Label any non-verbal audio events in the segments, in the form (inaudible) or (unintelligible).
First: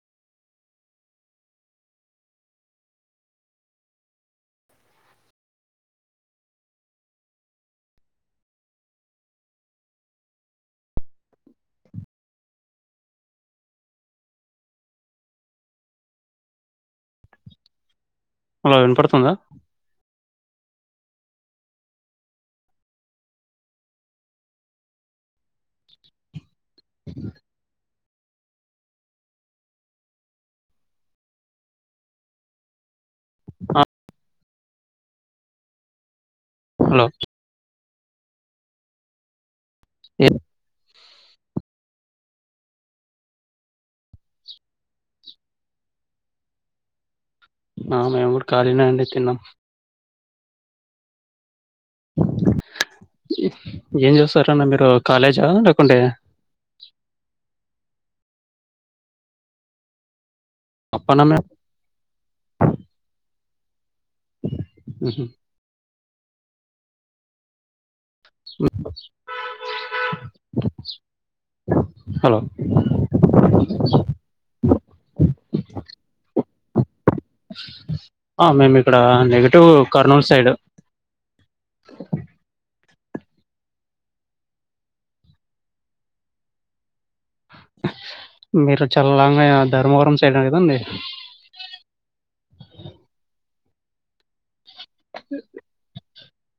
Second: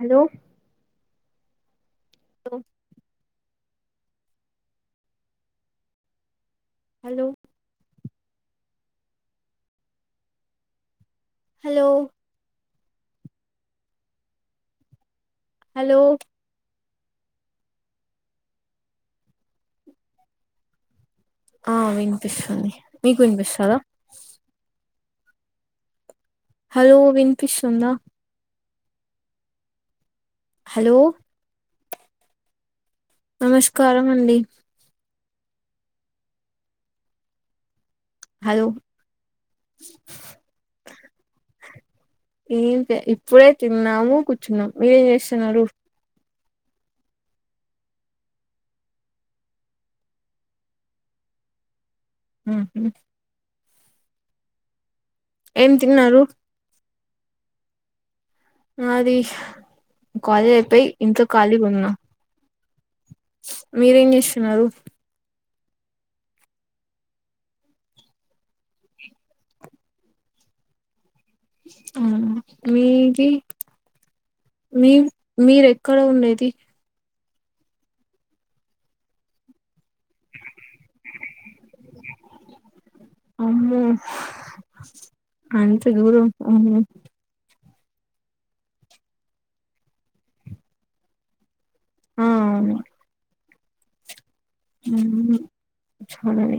Hello hello hello hello hello hello వినపడుతుందా ఆ వినిపిస్తుంది మీకు వినిపిస్తోందా హలో వినిపిస్తుందా హలో ఆ నమస్కారం అండి హలో హలో ఏం లే ఇప్పుడే తిన్నాము కూర్చున్నాం మీరేం చేస్తున్నారు ఆ మేము కూడా ఖాళీనే అండి తిన్నాం మ్హు ఏం చేస్తురండి మీరు కాలేజా ఏం లేకుంటే తిన్నారు నాది కాలేజ్ అయిపోయి ఇంట్లో పనమే ఖాళీగున్న మీరేం చేస్తున్నారు మ్ హు హలో మీది మీ మీరెక్కడ ఉండేది ఆ మేము ఇక్కడ నెగిటివ్ కర్నూలు సైడ్ అమ్మో అంత దూరం అమ్మో మీరు చల్లానయ ధర్మవరం సైడే కద ఉంది ఆ అవును మ్ వందే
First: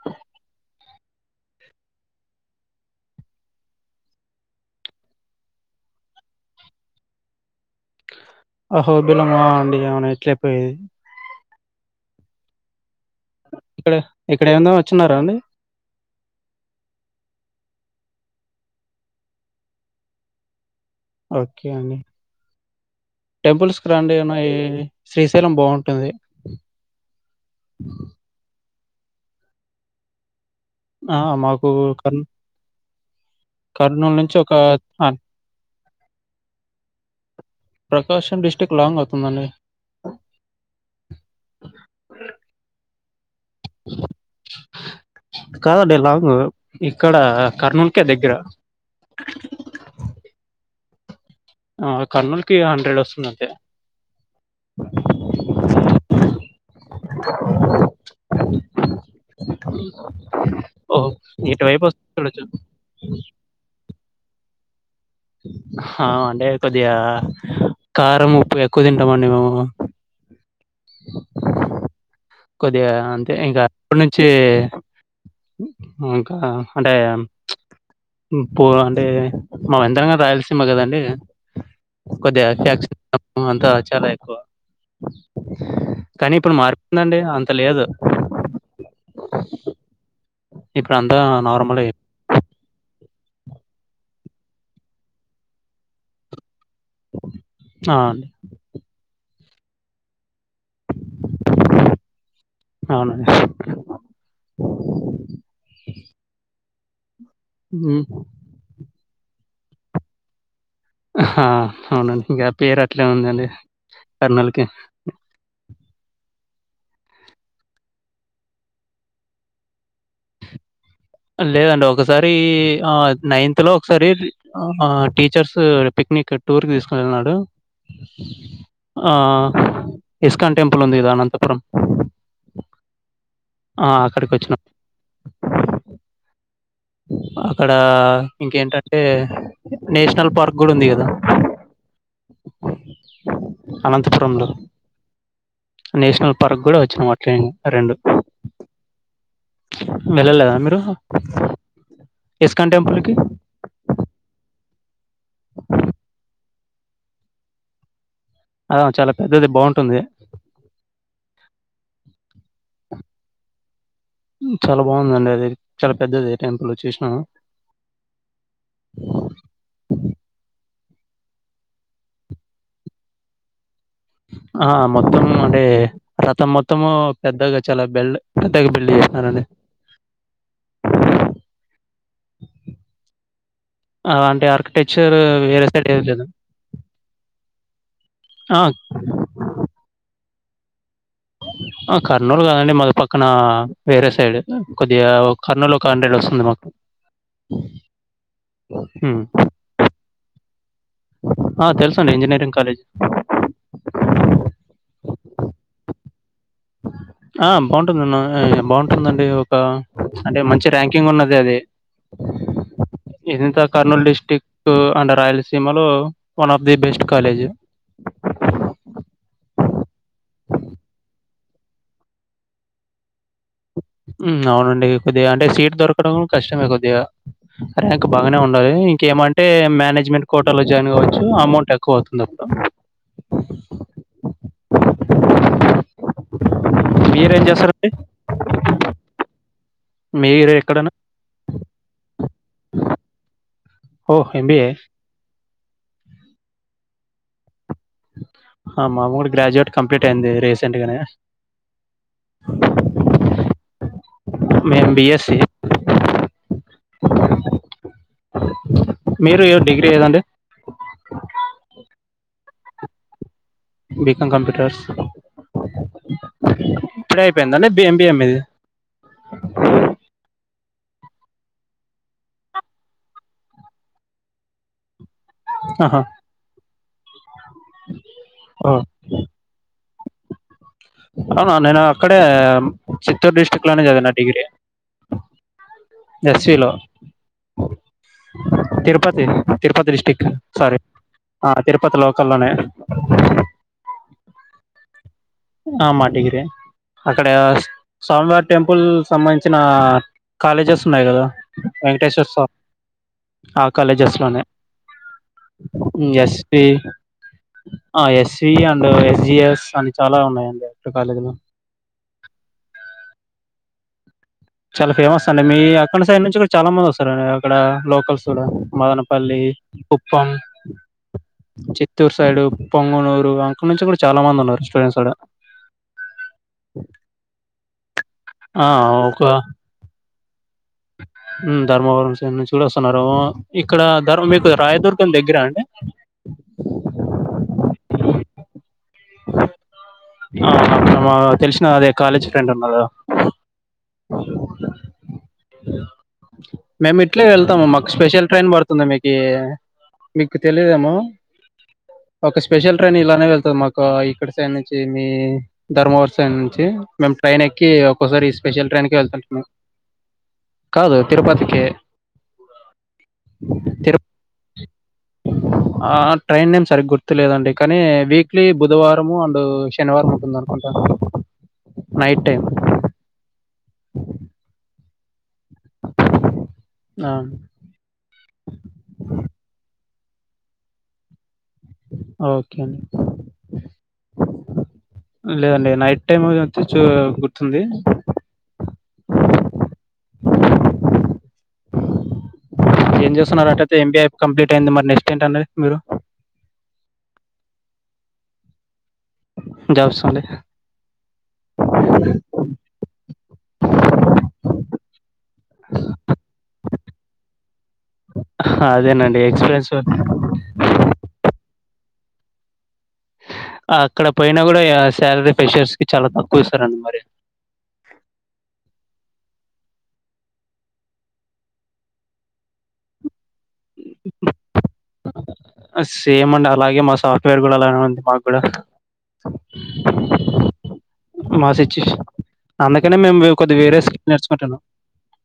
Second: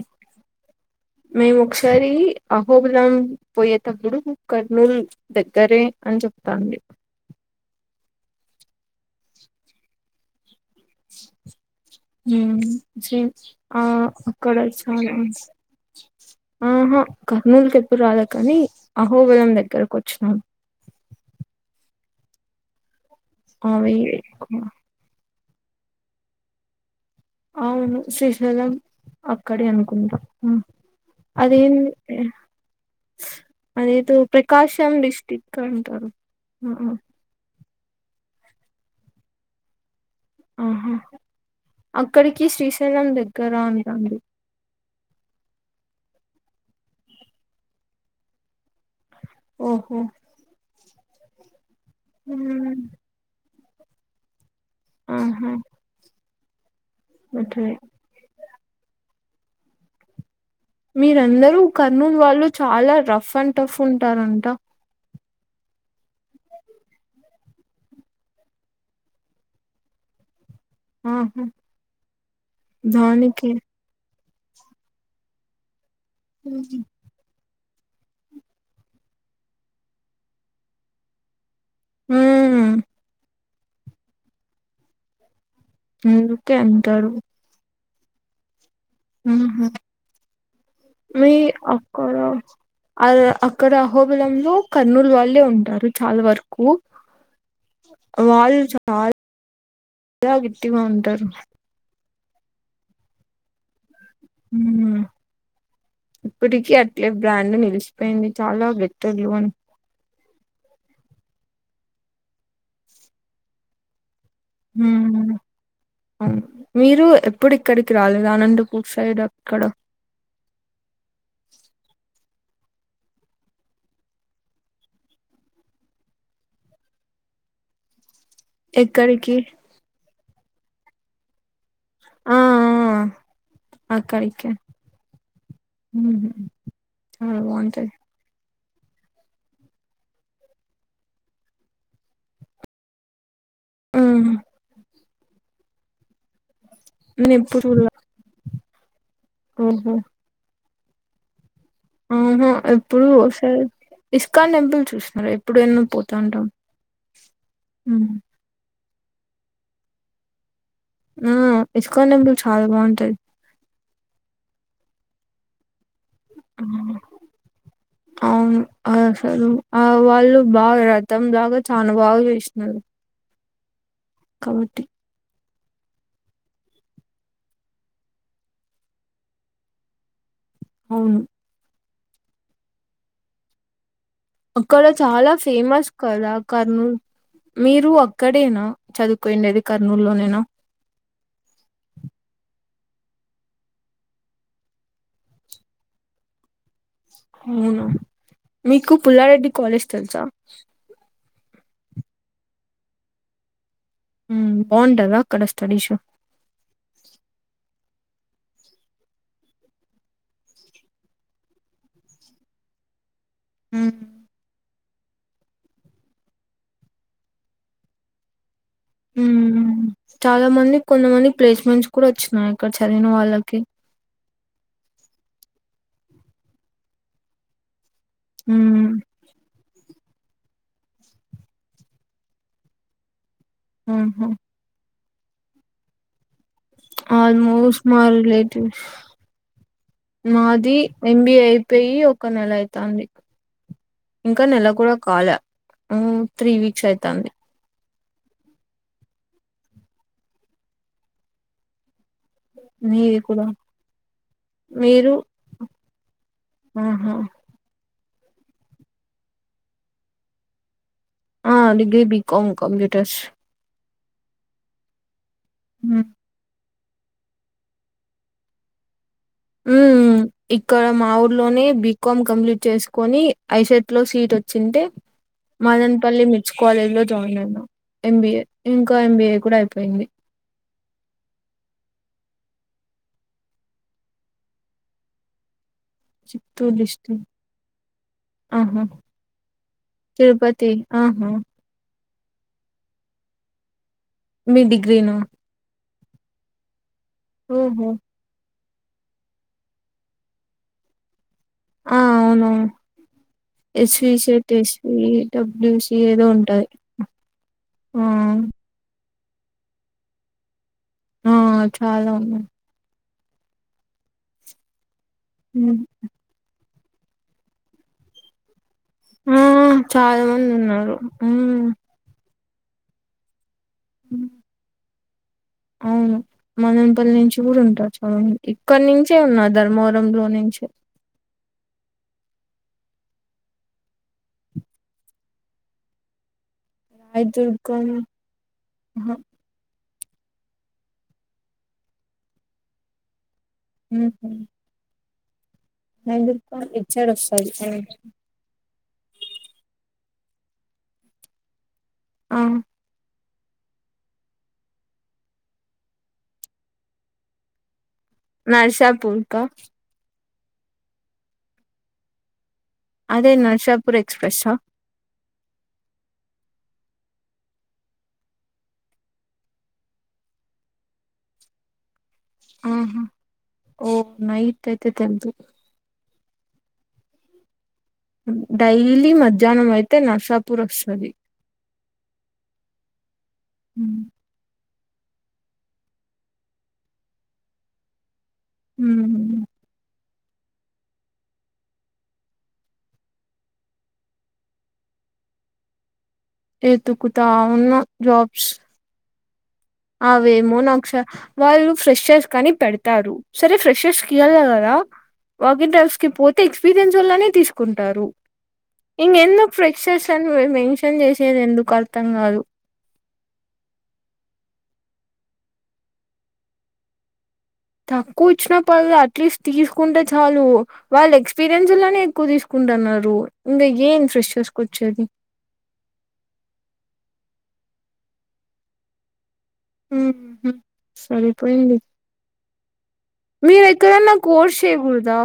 మేము ఒకసారి అహోబిలం పోయేటప్పుడు కర్నూలు దగ్గరే అని చెప్తాంది అహోబిలమా అండి ఆ ఇట్లే పోయేది మ్ ఆ ఇక్కడ ఇక్కడ అక్కడ ఏందో చాలా వచ్చినారా అండి ఆహా కర్నూలు ఎప్పుడు రాలే కాని అహోబిలం దగ్గరకు వచ్చినా ఓకే అండి టెంపుల్స్కి అవి రండి అన్న ఏరి శ్రీశైలం బావుంటది అవును శ్రీశైలం అక్కడే అనుకుంటా ఆ మాకు అదేంది కర్ కర్నూలు అదేదో నుంచి ఒక ప్రకాశం ఆ, డిస్టిక్ అంటారు ప్రకాశం డిస్టిక్ట్ లాంగ్ అవుతుందండి ఆహా అక్కడికి శ్రీశైలం దగ్గర అంటండి కాదండి లాంగ్ ఇక్కడ కర్నూలుకే దగ్గర. ఓహో ఆ కర్నూలుకి హండ్రెడ్ వస్తుంది అంతే హు హామ్ ఓహ్ మీరందరూ ఇటువైపు వస్తే కర్నూలు చూడొచ్చు వాళ్ళు చాలా రఫ్ అండ్ టఫ్ ఉంటారంట. అ అంటే కొద్దిగా కారం, ఉప్పు ఎక్కువ తింటామండి మేము. ఆహా కొద్దిగా అంటే దానికి ఇంకా అప్పటి నుంచే ఇంకా అంటే ఉప్పు అంటే మాది ఎంతయినా గాని రాయలసీమ కదండి. కొద్దిగా మ్మ్ ఫ్యాక్షనిజం అంతా చాలా ఎక్కువ. కానీ అందుకే ఇప్పుడు అంటారు మారిపోయిదండి అంత లేదు. హు హామ్ ఇప్పుడు అంతా మీ నార్మల్ అక్కలు అది అక్కడ అహోబిలంలో కర్నూలు వాళ్ళే ఉంటారు చాలా వరకు. అవునండి వాళ్ళు చాలా చాలా గట్టిగా ఉంటారు. అవును ఉం ఇప్పటికి అట్లే బ్రాండ్ హ్మ్. నిలిచిపోయింది. చాలా గట్టోల్లు అని. ఆ అవునండి ఇంకా పేరు అట్లే ఉందండి కర్నూల్కి. ఉం అవును మీరు ఎప్పుడు ఇక్కడికి రాలేదా అనంతపూర్ సైడ్ అక్కడ లేదండి ఒకసారి ఆ నైన్త్ లో ఒకసారి ఆ టీచర్స్ పిక్నిక్ టూర్ కి తీసుకెళ్ళిన్నాడు. ఆ ఎక్కడికి ఇస్కాన్ టెంపుల్ ఉంది కదా అనంతపురం. ఆ ఆ అక్కడ ఎక్క ఉం అక్కడ ఇంకేంటంటే నేషనల్ పార్క్ కూడా ఉంది కదా. మ్మ్ అనంతపురంలో నేషనల్ పార్క్ కూడా వచ్చిన అట్ రెండు హు హామ్ వెళ్ళలేదా మీరు? ఆహా ఇస్కాన్ ఎప్పుడు టెంపుల్‌కి? ఒకసారి ఇస్కాన్ టెంపుల్ చూసినారా. ఎప్పుడైనా పోతా ఉంటాం. ఉం అ చాలా పెద్దది బావుంటుంది. ఉం ఇస్కాన్ టెంపుల్ చాలా బావుంటది. చాలా బావుందండి అది. చాలా పెద్దది ఆ, టెంపుల్ చూసినవా. అవును అసలు ఆ వాళ్ళు బాగా రథం లాగా చానా బాగా చేసినరు. ఆ మొత్తము అంటే రతం మొత్తము పెద్దగా చాలా బెల్ పెద్దగా బిల్డ్ చేసినారండి. అవును ఆ అంటే అక్కడ ఆర్కిటెక్చర్ చాలా వేరే సైడ్ ఫేమస్ ఏం లేదు కదా కర్నూల్ మీరు ఆ అక్కడేనా చదువుకోయిండేది కర్నూల్ లోనేనా? ఆ కర్నూలు కాదండి మాది పక్కన వేరే సైడ్ కొద్దిగా కర్నూలు ఒక హండ్రెడ్ వస్తుంది మా అవునా మీకు హ్మ్ పుల్లారెడ్డి కాలేజ్ తెలుసా? ఆ తెల్సండి ఇంజినీరింగ్ కాలేజ్ మ్మ్ బావుంటద అక్కడ స్టడీసు ఆ బావుటుందన్నా ఎ బావుంటుందండి ఒక అంటే మంచి ర్యాంకింగ్ ఉన్నదే అది ఇదన్తా మ్మ్ కర్నూలు డిస్టికు అండ్ రాయలసీమ లో one of the best college మ్మ్ చాలా మంది కొంతమంది ప్లేస్మెంట్స్ కూడా వచ్చినాయి అక్కడ చదివిన వాళ్ళకి మ్మ్ అవునండి కొద్దిగా అంటే సీటు దొరకడం కష్టమే కొద్దిగా ర్యాంక్ బాగానే ఉండవే హ్మ్. ఇంకేమ అంటే మేనేజ్మెంట్ కోటాలో జాయిన్ అవ్వచ్చు అమౌంట్ ఎక్కువ అవుతుంది అప్డు హ్మ్ హు మీరేం ఆల్మోస్ట్ చేస్తారండి? మా రిలేటివ్స్ మీరు మాది ఎక్కడైనా ఎంబిఏ అయిపోయి ఒక నెల అయితాంది ఓహ్! ఇంకా ఎంబీఏ నెల కాలా మ్ త్రీ వీక్స్ అయితన్ది ఆ మాముడ్ గ్రాడ్యుయేట్ కంప్లీట్ అయింది రీసెంట్ గనే మీది కుడ మేము మీరు బీఎస్సీ. ఆహా మీరు యో డిగ్రీ కదండీ ఆ degree BCom computers BCom computers హ్మ్. ఇప్పుడే అయిపోయిందండి బీఎంబీఏ మీది మ్మ్ ఇక్కడ మా ఊర్లోనే బీకాం కంప్లీట్ చేసుకొని ఐసెట్ లో సీట్ వచ్చింటె ఆహా! మదన్పల్లి మిర్చ్ కాలేజ్ లో జాయిన్ అయినా ఎంబిఏ ఓహ్! ఇంకా ఎంబిఏ కూడా అయిపోయింది ఆను నేను అక్కడే చిత్తూరు డిస్టిక్ లోనే చదివిన డిగ్రీ ఎస్‌విలో చిత్తూర్ డిస్ట్ తిరుపతి తిరుపతి డిస్టిక్ తిరుపతి సారి ఆహా ఆ తిరుపతి లోకల్లోనే మీ డిగ్రీ నా ఆ మా డిగ్రీ అక్కడ ఓహో స్వామ్ వార్ టెంపుల్ సంబంధించిన కాలేజెస్ ఉన్నాయి కదా ఆ వెంక్టేశ్వర స్వామ్ అవునవును ఆ ఎస్వి కాలేజెస్ లోనే సెట్ ఎస్వి డబ్ల్యూసి మ్ ఏదో ఎస్పి ఉంటది ఆ ఎస్వి అండ్ ఎస్జిఎస్ ఆన్ చాలా ఉన్నాయండి అక్కడ కాలేజీలు అవును (unintelligible) చాలా ఫేమస్ అండి మీ హ్మ్. అక్కడ సైడ్ నుంచి కూడా చాలా మంది వసర అక్కడ లోకల్స్ కూడా మదన పల్లి ఆ చాలా కుప్పం మంది ఉన్నారు హ్మ్ చి చిత్తూరు సైడ్ పొంగనూరు అక్కనుంచి కూడా చాలా మంది ఉన్నారు స్టూడెంట్స్ ఆడ అవును మదనపల్లి నుంచి కూడా ఉంటారు ఆ ఆ ఇక్కనుంచే ఒక ఉన్నా ధర్మవరంలో నుంచే హ్మ్ ధర్మవరం సైడ్ నుంచి కూడ వస్తున్నారు ఇక్కడ ధర్మ మీకు రాయదుర్గం దగ్గర అండి హైదుర్గం ఆహా ఆ మా తెల్సిన అదే కాలేజ్ ఫ్రెండ్ ఉన్నడు ఊహ్మ్ ఏంది మేము ఇట్లే వెళ్తాము మాకు స్పెషల్ ట్రైన్ పడుతుంది మీకి మీకు తెలిదేమో ఒక ఆ స్పెషల్ ట్రైన్ ఇలానే వెళ్తది మాకు ఇక్కడ సైడ్ నుంచి మీ ధర్మవర సైం నుంచి మేము ట్రైన్ ఎక్కి ఒక్కోసారి స్పెషల్ ట్రైన్కి నర్సాపూర్ కా వెళ్తుంటము కాదు తిరుపతికి అదే నర్సాపూర్ తిరు ఎక్స్ప్రెస్సా ఆ ట్రైన్ నేమ్ సరిగ్గా గుర్తులేదండి కానీ వీక్లీ బుధవారము అండ్ శనివారం ఉంటుంది నైట్ టై హ్మ్ హు ఓ నైట్ అయితే తెల్దు నా డైలీ మధ్యాహ్నం అయితే నర్సాపుూర్ వస్తుంది ఓకే హ లేదండి నైట్ టైమ్ తుచు గుర్తుంది ఉ ఏం చేస్తున్నార అయితే ఎంబఐ కంప్లీట్ అయింది మరి నెక్స్ట్ ఏంటండి మీరు ఎతుకుతా ఉన్న జాబ్స్ జాబ్స్ అండి అవేమో నక్ష వాళ్ళు ఫ్రెషర్స్ కానీ పెడతారు సరే ఫ్రెషర్స్ కియల కదా వాకి డ్రైవ్స్ కి పోతే ఎక్స్పీరియన్స్ వల్లనే తీసుకుంటారు ఇంక అదేనండి ఎన్నో ఎక్స్పీరియన్స్ ప్రెక్షర్స్ అని మెన్షన్ చేసేది ఎందుకు అర్థం కాదు అక్కడ పోయినా కూడా శాలరీ ప్రెషర్స్కి చాలా తక్కువ ఇస్తారు అంట మరి తక్కువ ఇచ్చిన పర్లే అట్లీస్ట్ తీస్కుంటే చాలు వాళ్ళ ఎక్స్పీరియన్స్ లోనే ఎక్కువ తీసుకుంటున్నారు ఇంకా ఏం ఫ్రెషర్స్ కొచ్చేది సేమ్ అండి అలాగే మా సాఫ్ట్వేర్ కూడా అలానే ఉంది మాగూడా ఊహ్మ్ మా సరిపోయింది సిచ్యుయేషన్ అందుకనే మేము కొద్ది మీరు వేరే స్కప్ట్ ఎక్కడన్నా కోర్స్ నేర్చుకుంటును చేయకూడదా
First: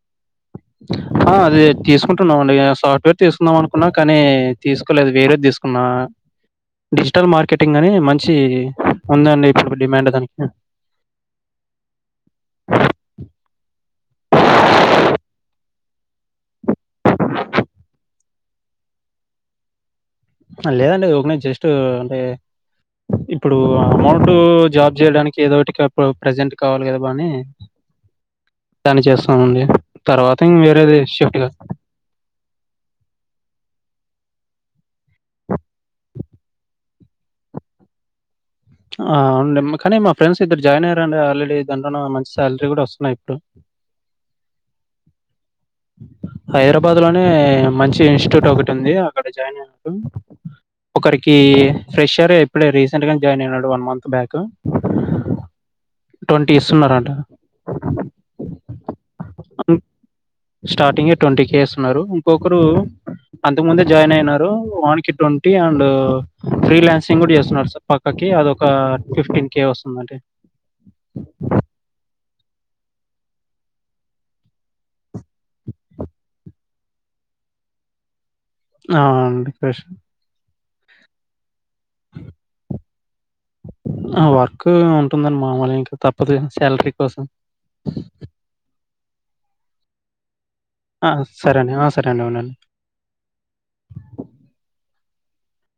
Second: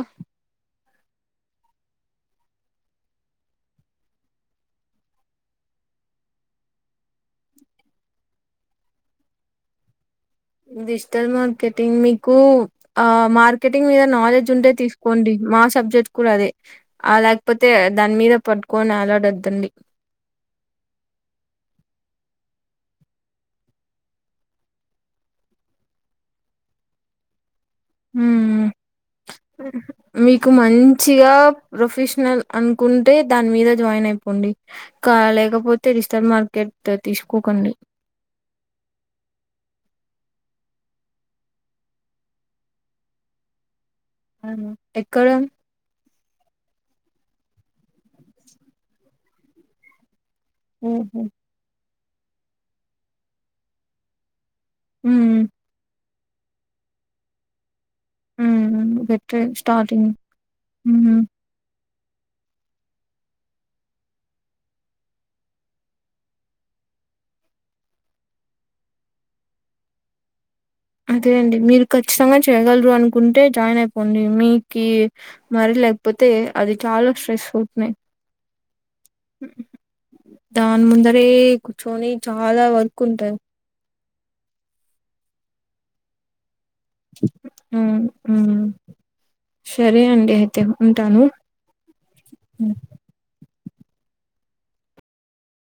ఆ అది తీసుకుంటున్నాం అండి సాఫ్ట్వేర్ తీస్కుందాం అనుకున్నా కానీ తీస్కోలేదు వేరేద్ తీస్కున్నా డిజిటల్ మార్కెటింగ్ అని మంచి ఉందండి ఇప్పుడు డిమాండ్ దానికి డిజిటల్ మార్కెటింగ్ మీకు ఆ మార్కెటింగ్ మీద నాలెడ్జ్ ఉంటే తీసుకోండి మా సబ్జెక్ట్ కూడా అదే ఆ లేకపోతే దాని మీద పట్టుకొని అలాడాదండి లేదండి ఒకనే జస్ట్ అంటే ఇప్పుడు అమౌంట్ జాబ్ చేయడానికి ఏదో ఒకటి ఇప్పుడు ప్రజెంట్ కావాలి కదా బానీ ఉమ్ దాని చేస్తనమండి తర్వాత మీకు ఇం వేరేది మంచిగా షిఫ్ట్గా ప్రొఫెషనల్ అనుకుంటే దాని మీద జాయిన్ అయిపోండి క లేకపోతే ఇన్స్టాల్ మార్కెట్ తీసుకోకండి ఆ ఉ కానీ మా ఫ్రెండ్స్ ఇద్దరు జాయిన్ అయ్యారుడి ఆల్రెడీ దాంట్లోనే మంచి సాలరీ కూడా వస్తున్నాయి ఇప్పుడు అను ఎక్కడ హైదరాబాద్ లోనే మంచి ఇన్స్టిట్యూట్ ఒకటి ఉంది అక్కడ జాయిన్ అయినట్టు ఉమ్ ఒకరికి ఫ్రెష్ ఇయర్ ఎప్పుడే రీసెంట్ గా జాయిన్ అయినాడు వన్ మంత్ బ్యాక్ ఉ ట్వంటీ ఇస్తున్నారంట ఉమ్ బెటర్ స్టార్టింగ్ స్టార్టింగ్ ఉమ్ ట్వంటీ కేస్న్నారు ఇంకొకరు అంతకు ముందే జాయిన్ అయినారు వాన్ కి ట్వంటీ అండ్ ఫ్రీ లాన్సింగ్ కూడా చేస్తున్నారు సార్ పక్కకి అద ఒక ఫిఫ్టీన్ కే వస్తుందండి. అదే అండి మీరు ఖచ్చితంగా చేయ్యగలరు అనుకుంటే జాయిన్ అయిపోండి మీ కి మరీ లేకపోతే అది చాలా స్ట్రెస్ అవుతున్నాయి. ఆండి ఫెష్ దాని ముందరే కూర్చొని చాలా వర్క్ ఉంట ఆ వర్క్ ఉంటుందండి మామూలు ఇంకా తప్పదు శాలరీ మ్హు సరే అండి తెప్పు ఆ! ఉంటాను సరే అండి. ఆ! సరే అండి. అవునండి. ఉ